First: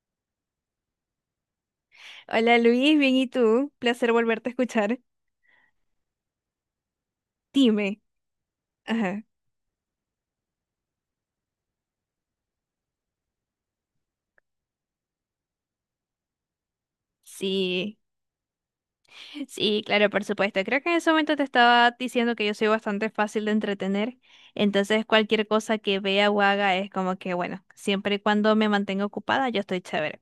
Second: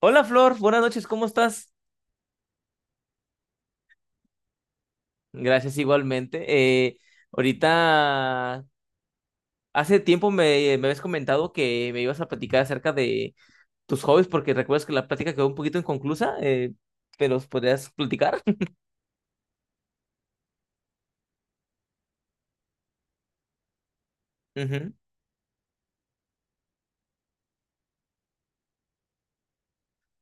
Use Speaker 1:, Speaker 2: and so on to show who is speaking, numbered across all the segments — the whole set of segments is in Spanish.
Speaker 1: Hola Flor, buenas noches, ¿cómo estás?
Speaker 2: Hola Luis, bien, ¿y tú? Placer volverte a escuchar.
Speaker 1: Gracias igualmente. Eh,
Speaker 2: Dime.
Speaker 1: ahorita,
Speaker 2: Ajá.
Speaker 1: hace tiempo me habías comentado que me ibas a platicar acerca de tus hobbies, porque recuerdas que la plática quedó un poquito inconclusa, pero ¿os ¿podrías
Speaker 2: Sí,
Speaker 1: platicar?
Speaker 2: sí, claro, por supuesto. Creo que en ese momento te estaba diciendo que yo soy bastante fácil de entretener.
Speaker 1: Ujú.
Speaker 2: Entonces, cualquier cosa que vea o haga es como que, bueno, siempre y cuando me mantenga ocupada, yo estoy chévere.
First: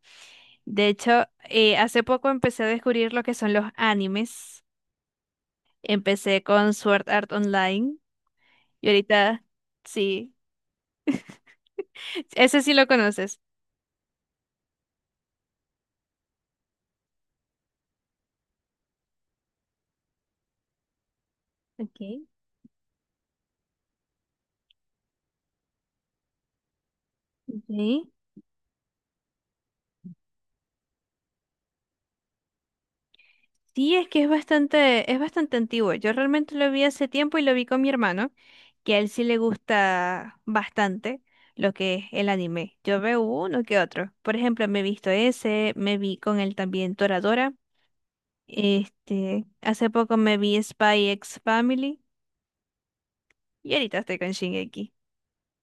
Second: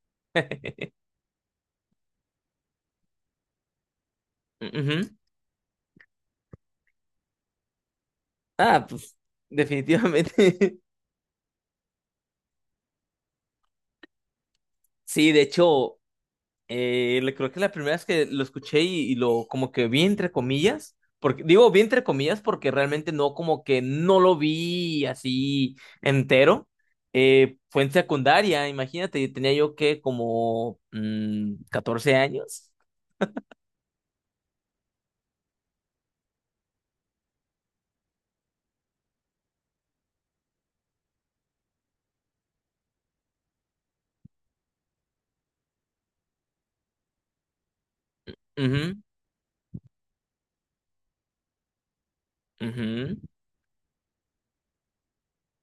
Speaker 2: De hecho, hace poco empecé a descubrir lo que son los animes.
Speaker 1: Ujú.
Speaker 2: Empecé con Sword Art Online
Speaker 1: Ah,
Speaker 2: y
Speaker 1: pues
Speaker 2: ahorita, sí,
Speaker 1: definitivamente.
Speaker 2: ese sí lo conoces.
Speaker 1: Sí, de hecho, le creo que la primera vez que lo escuché y lo como que vi entre comillas, porque digo vi entre
Speaker 2: Ok,
Speaker 1: comillas porque realmente no como que no lo vi así entero, fue en
Speaker 2: ok.
Speaker 1: secundaria, imagínate, tenía yo que como 14 años.
Speaker 2: Sí, es bastante antiguo. Yo realmente lo vi hace tiempo y lo vi con mi hermano, que a él sí le gusta bastante lo que es el anime. Yo veo uno que otro. Por ejemplo, me he visto ese, me vi con él también Toradora.
Speaker 1: Ujú,
Speaker 2: Este, hace poco me vi Spy X Family
Speaker 1: ujú.
Speaker 2: y ahorita estoy con Shingeki.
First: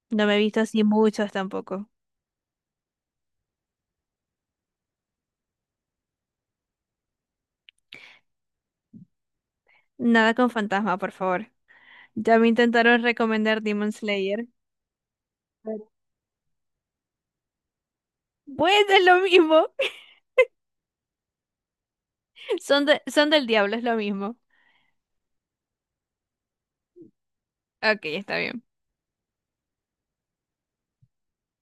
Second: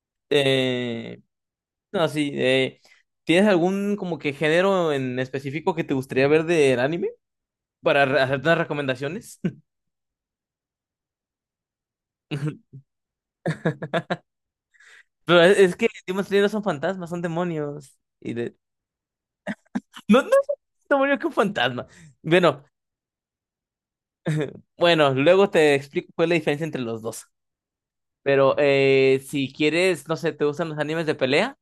Speaker 2: No me he visto así
Speaker 1: Eh,
Speaker 2: muchos tampoco.
Speaker 1: no, sí, ¿tienes algún como que género en específico que te gustaría ver del anime para hacerte unas recomendaciones?
Speaker 2: Nada con fantasma, por favor. Ya me intentaron recomendar Demon Slayer.
Speaker 1: Pero es que Demon Slayer no son fantasmas, son demonios. Y de...
Speaker 2: Bueno, es lo mismo.
Speaker 1: No, no es un demonio que un fantasma. Bueno,
Speaker 2: Son del diablo, es lo mismo.
Speaker 1: bueno, luego te explico cuál es la diferencia entre los dos.
Speaker 2: Ok, está
Speaker 1: Pero
Speaker 2: bien.
Speaker 1: si quieres, no sé, ¿te gustan los animes de pelea?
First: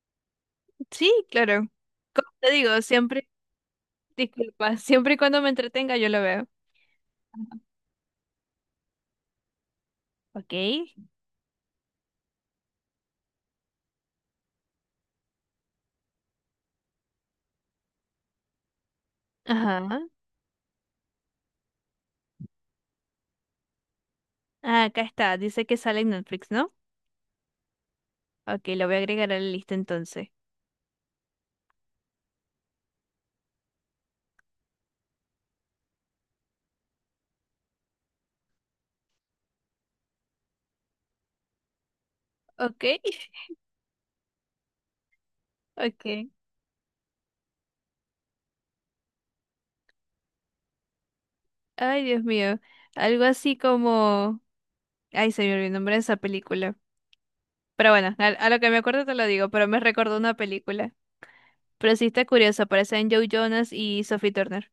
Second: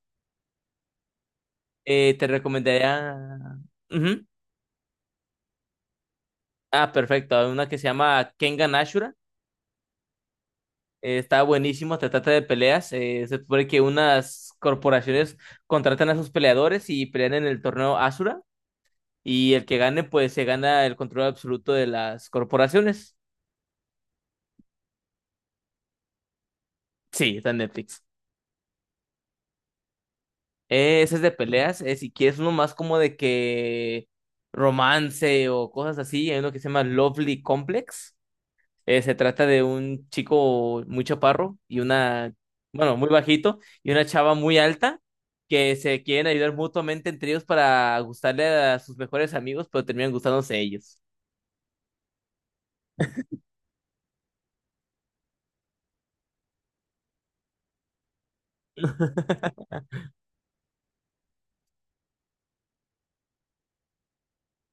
Speaker 2: Sí, claro.
Speaker 1: Te
Speaker 2: Como te digo, siempre,
Speaker 1: recomendaría... Ujú.
Speaker 2: disculpa, siempre y cuando me entretenga yo lo veo.
Speaker 1: Ah, perfecto. Hay una que se llama Kengan Ashura.
Speaker 2: Ok.
Speaker 1: Está buenísimo, te trata de peleas. Se supone que unas corporaciones contratan a sus peleadores y pelean en el torneo Ashura. Y el que
Speaker 2: Ajá.
Speaker 1: gane, pues se gana el control absoluto de las corporaciones.
Speaker 2: Ah, acá está. Dice que sale en Netflix, ¿no?
Speaker 1: Sí, está en Netflix.
Speaker 2: Ok, lo voy a agregar a la lista entonces.
Speaker 1: Ese es de peleas. Si quieres uno más como de que romance o cosas así, hay uno que se llama Lovely Complex. Se trata de un chico muy chaparro y una,
Speaker 2: Ok,
Speaker 1: bueno, muy bajito y una chava muy alta que se quieren
Speaker 2: ok.
Speaker 1: ayudar mutuamente entre ellos para gustarle a sus mejores amigos, pero terminan gustándose ellos.
Speaker 2: Ay, Dios mío. Algo así como... Ay, se me olvidó el nombre de esa película. Pero bueno, a lo que me acuerdo te lo digo, pero me recordó una película. Pero sí está curioso, aparecen Joe Jonas y Sophie Turner.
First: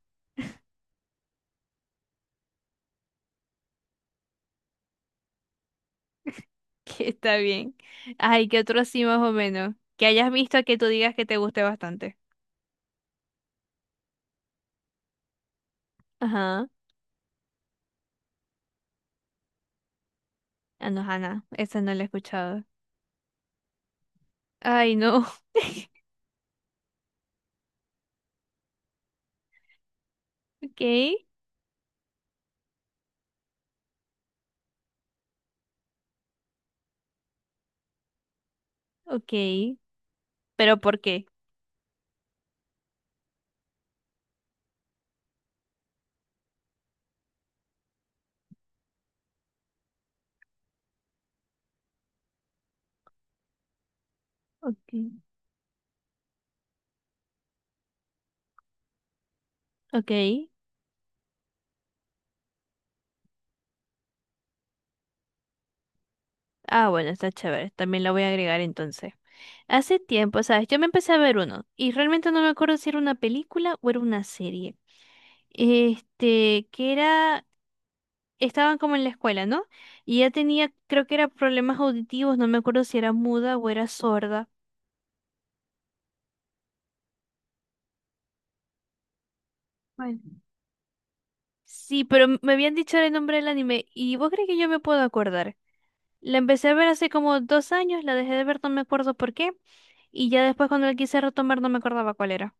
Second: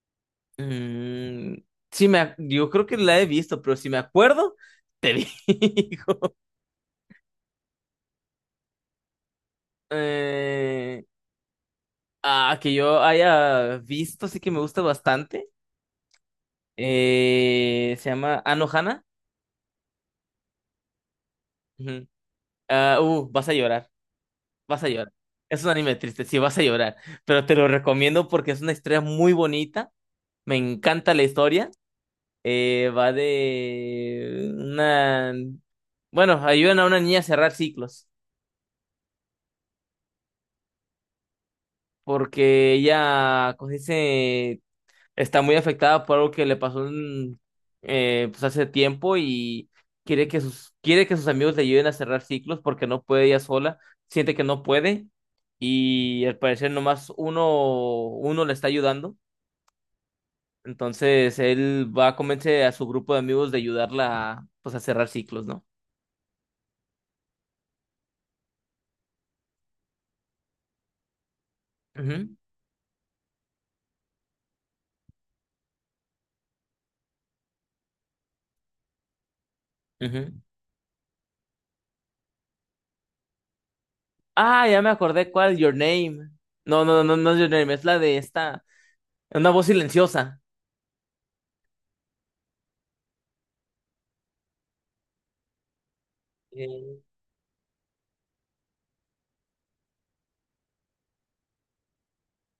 Speaker 1: Mm, sí, yo creo que la he visto, pero si me acuerdo, te digo.
Speaker 2: Que está bien. Ay, ¿qué otro así más o menos? Que hayas visto que tú
Speaker 1: Eh,
Speaker 2: digas que te guste bastante.
Speaker 1: Que yo haya visto, sí que me gusta bastante.
Speaker 2: Ajá.
Speaker 1: Se llama Anohana.
Speaker 2: Ah, no, Hannah, esa no la he
Speaker 1: Ujú.
Speaker 2: escuchado.
Speaker 1: Vas a llorar, vas a
Speaker 2: Ay,
Speaker 1: llorar.
Speaker 2: no.
Speaker 1: Es un anime triste, sí, vas a llorar. Pero te lo recomiendo porque es una historia muy bonita. Me
Speaker 2: Ok,
Speaker 1: encanta la historia. Va de una... Bueno, ayudan a una niña a cerrar ciclos
Speaker 2: ok. ¿Pero por qué?
Speaker 1: porque ella, como se dice? Está muy afectada por algo que le pasó en, pues hace tiempo y quiere que sus amigos le ayuden a cerrar ciclos porque no puede ella sola, siente que no puede
Speaker 2: Okay,
Speaker 1: y al parecer nomás uno le está ayudando.
Speaker 2: ok.
Speaker 1: Entonces él va a convencer a su grupo de amigos de ayudarla a, pues, a cerrar ciclos, ¿no?
Speaker 2: Ah, bueno, está chévere. También la voy a agregar entonces. Hace tiempo, ¿sabes? Yo me empecé a ver uno y realmente
Speaker 1: Ujú,
Speaker 2: no me acuerdo si era una película o era una serie. Este, que era estaban como en la escuela, ¿no? Y ella
Speaker 1: ujú.
Speaker 2: tenía, creo que era problemas auditivos, no me acuerdo si era muda o era sorda.
Speaker 1: Ah, ya me acordé cuál, Your Name. No, no, no, no es Your Name, es la de esta, Una voz
Speaker 2: Bueno.
Speaker 1: silenciosa.
Speaker 2: Sí, pero me habían dicho el nombre del anime y vos crees que yo me puedo acordar. La empecé a ver hace como 2 años, la dejé de ver, no me acuerdo por qué, y ya después cuando la quise retomar no me acordaba cuál era.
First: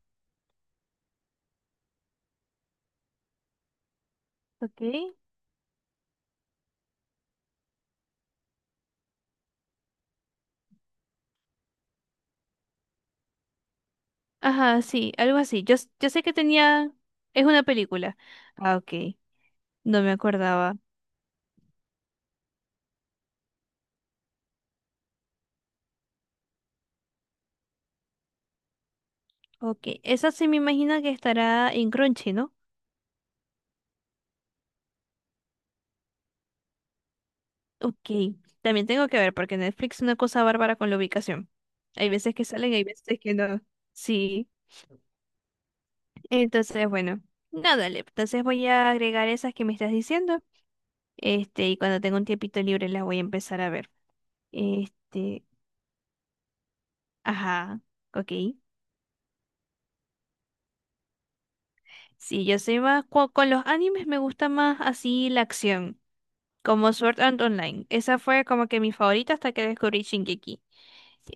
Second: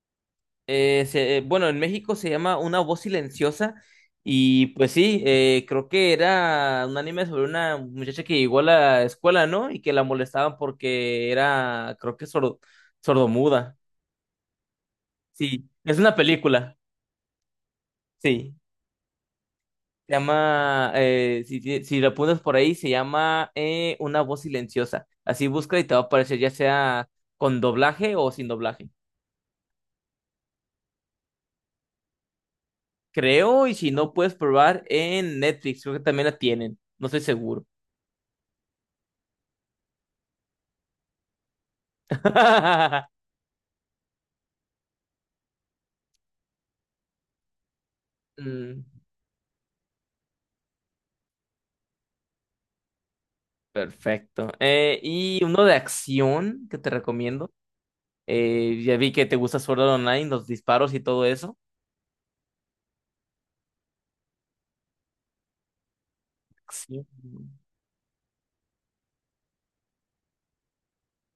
Speaker 1: Bueno, en México se llama Una voz silenciosa y
Speaker 2: Ok.
Speaker 1: pues sí, creo que era un anime sobre una muchacha que llegó a la escuela, ¿no? Y que la molestaban porque era, creo que sordomuda.
Speaker 2: Ajá, sí, algo así.
Speaker 1: Sí, es
Speaker 2: Yo
Speaker 1: una
Speaker 2: sé que
Speaker 1: película,
Speaker 2: tenía... Es una película.
Speaker 1: sí.
Speaker 2: Ah, ok, no me
Speaker 1: Se
Speaker 2: acordaba.
Speaker 1: llama, si lo pones por ahí, se llama Una voz silenciosa. Así busca y te va a aparecer ya sea con doblaje o sin doblaje.
Speaker 2: Ok, esa sí me imagino que estará en Crunchy, ¿no?
Speaker 1: Creo, y si no, puedes probar en Netflix, creo que también la tienen, no estoy seguro.
Speaker 2: Ok, también tengo que ver porque Netflix es una cosa bárbara con la ubicación. Hay veces que salen, hay veces que no. Sí, entonces bueno, nada, le. Entonces voy
Speaker 1: Mm,
Speaker 2: a agregar esas que me estás diciendo. Este, y cuando tenga un tiempito libre las voy a empezar a ver.
Speaker 1: perfecto.
Speaker 2: Este,
Speaker 1: Y uno de acción que te recomiendo.
Speaker 2: ajá, ok.
Speaker 1: Ya vi que te gusta Sword Art Online, los disparos y todo eso.
Speaker 2: Sí, yo soy más, con los animes me gusta más así la acción, como
Speaker 1: Acción.
Speaker 2: Sword Art Online. Esa fue como que mi favorita hasta que descubrí Shingeki.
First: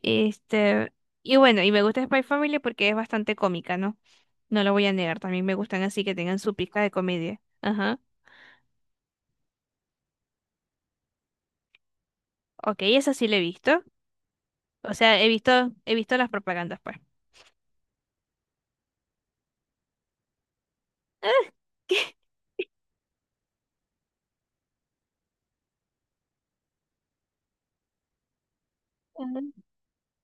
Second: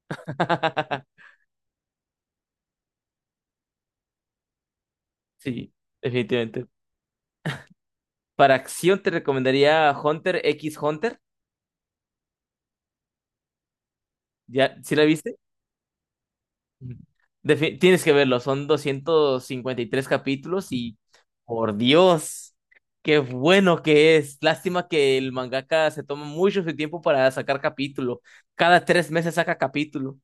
Speaker 2: Este, y bueno, y me gusta Spy Family porque es bastante cómica, ¿no? No lo voy a negar, también me
Speaker 1: Sí,
Speaker 2: gustan así que tengan su
Speaker 1: definitivamente.
Speaker 2: pizca de comedia. Ajá.
Speaker 1: Para acción te recomendaría Hunter x Hunter.
Speaker 2: Ok, esa sí la he visto.
Speaker 1: ¿Ya? ¿Sí
Speaker 2: O
Speaker 1: la
Speaker 2: sea,
Speaker 1: viste?
Speaker 2: he visto las propagandas, pues.
Speaker 1: Tienes que verlo, son 253 capítulos y por
Speaker 2: ¿Qué?
Speaker 1: Dios, qué bueno que es. Lástima que el mangaka se toma mucho su tiempo para sacar capítulo. Cada 3 meses saca
Speaker 2: Ajá.
Speaker 1: capítulo.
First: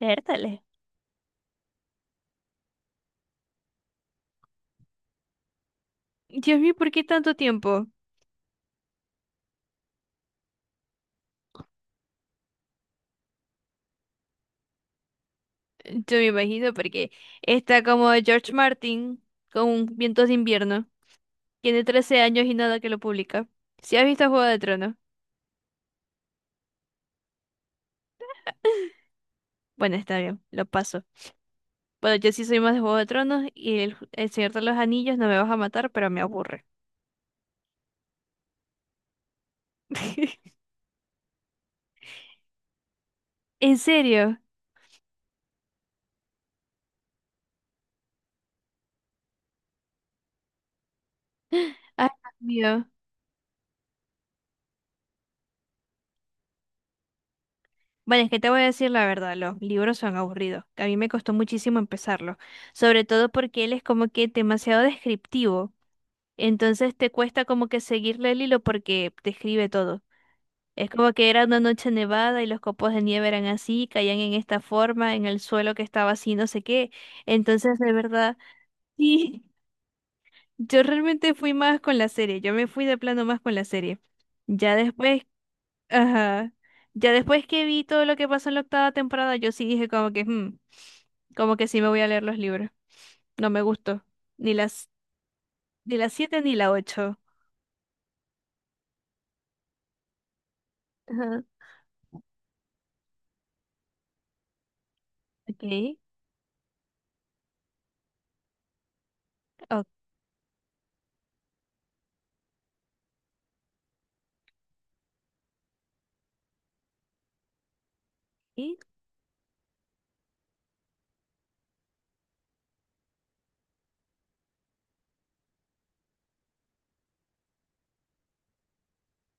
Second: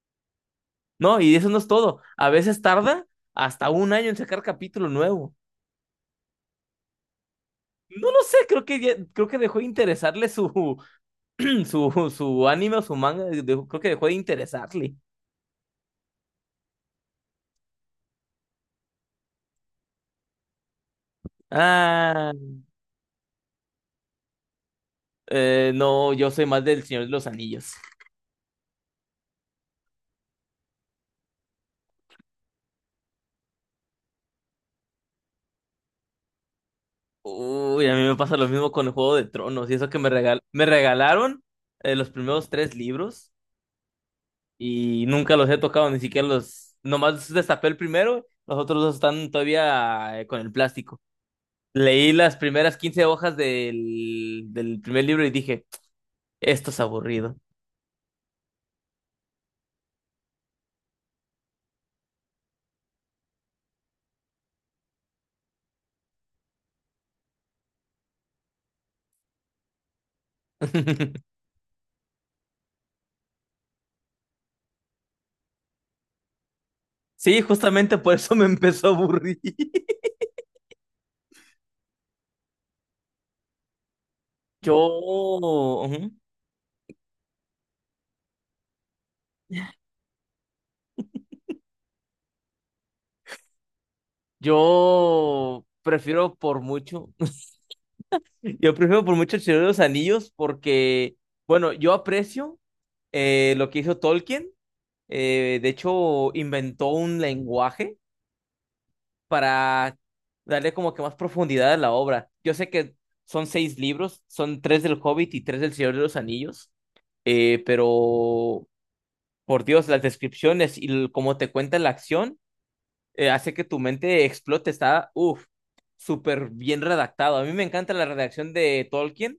Speaker 2: Vértale.
Speaker 1: No, y eso no es todo. A veces tarda hasta un año en sacar capítulo nuevo.
Speaker 2: Dios mío, ¿por qué tanto tiempo?
Speaker 1: No lo sé, creo que dejó de interesarle su anime o su manga, creo que dejó de interesarle.
Speaker 2: Yo me imagino porque está como George Martin con Vientos de Invierno. Tiene 13
Speaker 1: Ah,
Speaker 2: años y nada que lo publica. Si has visto Juego de Tronos,
Speaker 1: no, yo soy más del Señor de los Anillos.
Speaker 2: bueno, está bien, lo paso. Bueno, yo sí soy más de Juego de Tronos y el Señor de los Anillos no me vas a matar, pero me aburre.
Speaker 1: Uy, a mí me pasa lo mismo con el Juego de Tronos. Y eso que me regalaron los primeros tres libros
Speaker 2: ¿En serio?
Speaker 1: y nunca los he tocado, ni siquiera los... Nomás destapé el primero, los otros dos están todavía con el plástico.
Speaker 2: Ay,
Speaker 1: Leí las
Speaker 2: Dios
Speaker 1: primeras
Speaker 2: mío.
Speaker 1: 15 hojas del primer libro y dije, esto es aburrido.
Speaker 2: Bueno, es que te voy a decir la verdad, los libros son aburridos. A mí me costó muchísimo empezarlos, sobre todo porque él es como que demasiado descriptivo. Entonces te cuesta como que seguirle el hilo porque describe todo. Es como que era una noche nevada y los copos de nieve eran así, caían en esta forma, en el suelo que estaba así, no sé qué.
Speaker 1: Sí,
Speaker 2: Entonces, de
Speaker 1: justamente por eso
Speaker 2: verdad,
Speaker 1: me empezó a aburrir.
Speaker 2: sí. Yo realmente fui más con la serie, yo me fui de plano más con la serie.
Speaker 1: Yo,
Speaker 2: Ya después,
Speaker 1: ujú,
Speaker 2: ajá, ya después que vi todo lo que pasó en la octava temporada, yo sí dije como que, "Hmm, como que sí me voy a leer los libros. No me gustó, ni las,
Speaker 1: yo
Speaker 2: ni las
Speaker 1: prefiero
Speaker 2: siete ni
Speaker 1: por
Speaker 2: la
Speaker 1: mucho.
Speaker 2: ocho.
Speaker 1: Yo prefiero por mucho el Señor de los Anillos porque,
Speaker 2: Ajá.
Speaker 1: bueno, yo aprecio lo que hizo Tolkien. De
Speaker 2: Okay,
Speaker 1: hecho, inventó un lenguaje para darle como que más profundidad a la obra. Yo sé que son seis libros, son tres del Hobbit y tres del Señor de los Anillos, pero
Speaker 2: okay,
Speaker 1: por Dios, las descripciones y cómo te cuenta la acción hace que tu mente explote. Está, uff, súper bien redactado. A mí me encanta la redacción de Tolkien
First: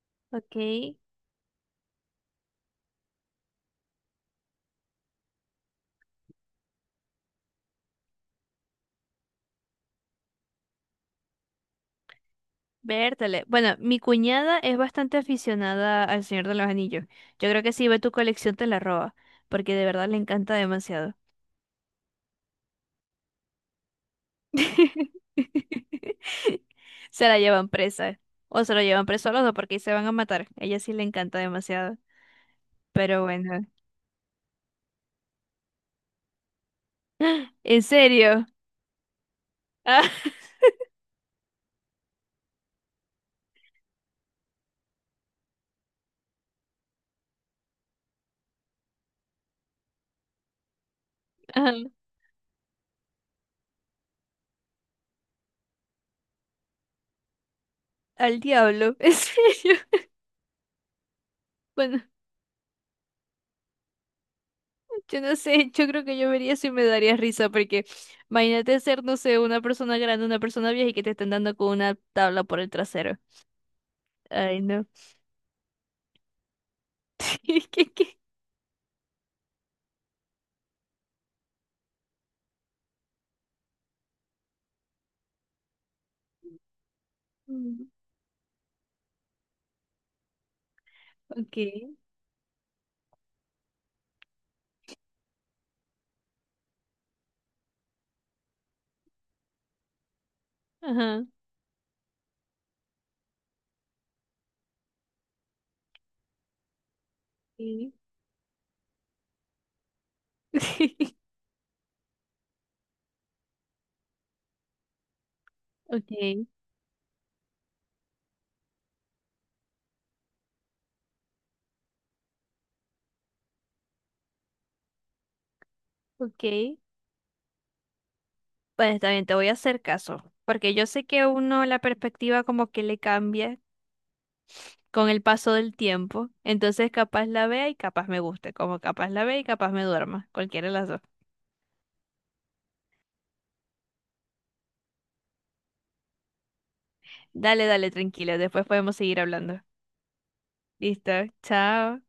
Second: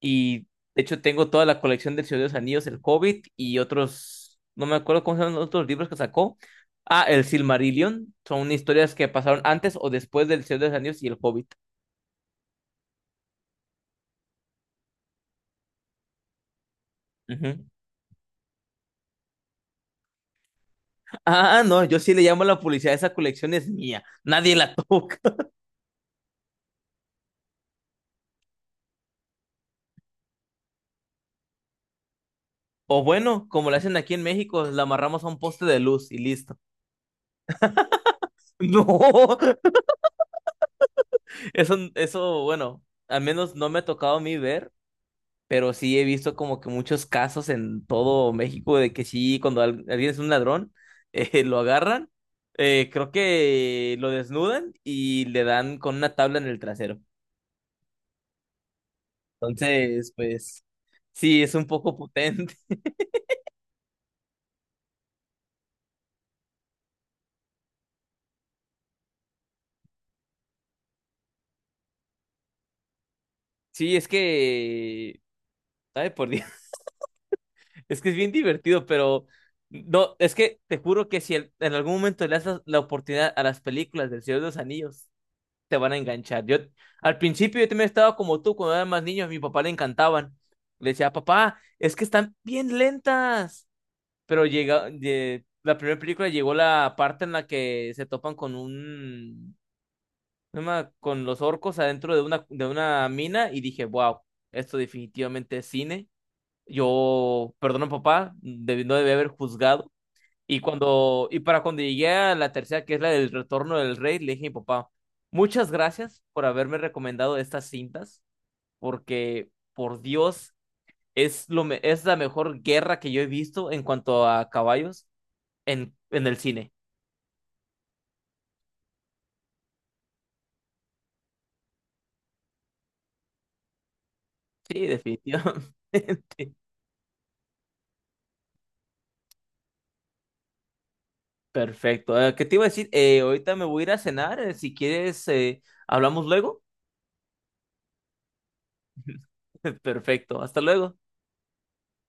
Speaker 1: y de
Speaker 2: okay.
Speaker 1: hecho tengo toda la colección del Señor de los Anillos, el Hobbit y otros, no me acuerdo cómo se llaman los otros libros que sacó. Ah, el Silmarillion. Son historias que pasaron antes o después del Señor de los Anillos y el Hobbit.
Speaker 2: Vértale. Bueno, mi cuñada es bastante aficionada al Señor de los Anillos. Yo creo
Speaker 1: Ujú.
Speaker 2: que si ve tu colección te la roba, porque de verdad le encanta demasiado.
Speaker 1: Ah, no, yo sí le llamo a la publicidad, esa colección es mía, nadie la toca.
Speaker 2: Se la llevan presa. O se lo llevan preso a los dos porque ahí se van a matar. A ella sí le encanta demasiado.
Speaker 1: O
Speaker 2: Pero
Speaker 1: bueno,
Speaker 2: bueno.
Speaker 1: como la hacen aquí en México, la amarramos a un poste de luz y listo.
Speaker 2: ¿En serio?
Speaker 1: No,
Speaker 2: Ah,
Speaker 1: bueno, al menos no me ha tocado a mí ver, pero sí he visto como que muchos casos en todo México de que sí, cuando alguien es un ladrón, lo
Speaker 2: ah,
Speaker 1: agarran, creo que lo desnudan y le dan con una tabla en el trasero.
Speaker 2: al diablo. ¿En serio?
Speaker 1: Entonces, pues sí, es un poco
Speaker 2: Bueno,
Speaker 1: potente.
Speaker 2: yo no sé. Yo creo que yo vería eso y me daría risa porque imagínate ser, no sé, una persona grande, una persona vieja y que te estén dando con una tabla por el trasero.
Speaker 1: Sí, es
Speaker 2: Ay, no.
Speaker 1: que, ay, por Dios,
Speaker 2: ¿Qué, qué,
Speaker 1: es que es
Speaker 2: qué?
Speaker 1: bien divertido, pero no, es que te juro que si en algún momento le das la oportunidad a las películas del Señor de los Anillos, te van a enganchar. Yo al principio yo también
Speaker 2: Mm,
Speaker 1: estaba como tú, cuando eran más niños, a mi papá le encantaban. Le decía,
Speaker 2: ok.
Speaker 1: papá, es que están bien lentas. Pero llega, de, la primera película llegó la parte en la que se topan con un, no me- con
Speaker 2: Ajá.
Speaker 1: los orcos adentro de de una mina y dije, wow, esto definitivamente es cine. Yo, perdón,
Speaker 2: Sí.
Speaker 1: papá, no debí haber juzgado. Y cuando, y para cuando llegué a la tercera, que es la del Retorno del Rey, le dije a mi papá, muchas gracias por
Speaker 2: Ok.
Speaker 1: haberme recomendado estas cintas, porque por Dios, es la mejor guerra que yo he visto en cuanto a caballos en el cine.
Speaker 2: Ok. Bueno, está bien, te voy a hacer caso, porque yo sé que uno la perspectiva como que le cambia
Speaker 1: Sí,
Speaker 2: con el paso
Speaker 1: definitivamente.
Speaker 2: del tiempo, entonces capaz la vea y capaz me guste, como capaz la vea y capaz me duerma, cualquiera de las dos.
Speaker 1: Perfecto. ¿Qué te iba a decir? Ahorita me voy a ir a cenar. Si quieres, hablamos luego.
Speaker 2: Dale, dale, tranquila, después podemos seguir hablando.
Speaker 1: Perfecto. Hasta luego.
Speaker 2: Listo, chao.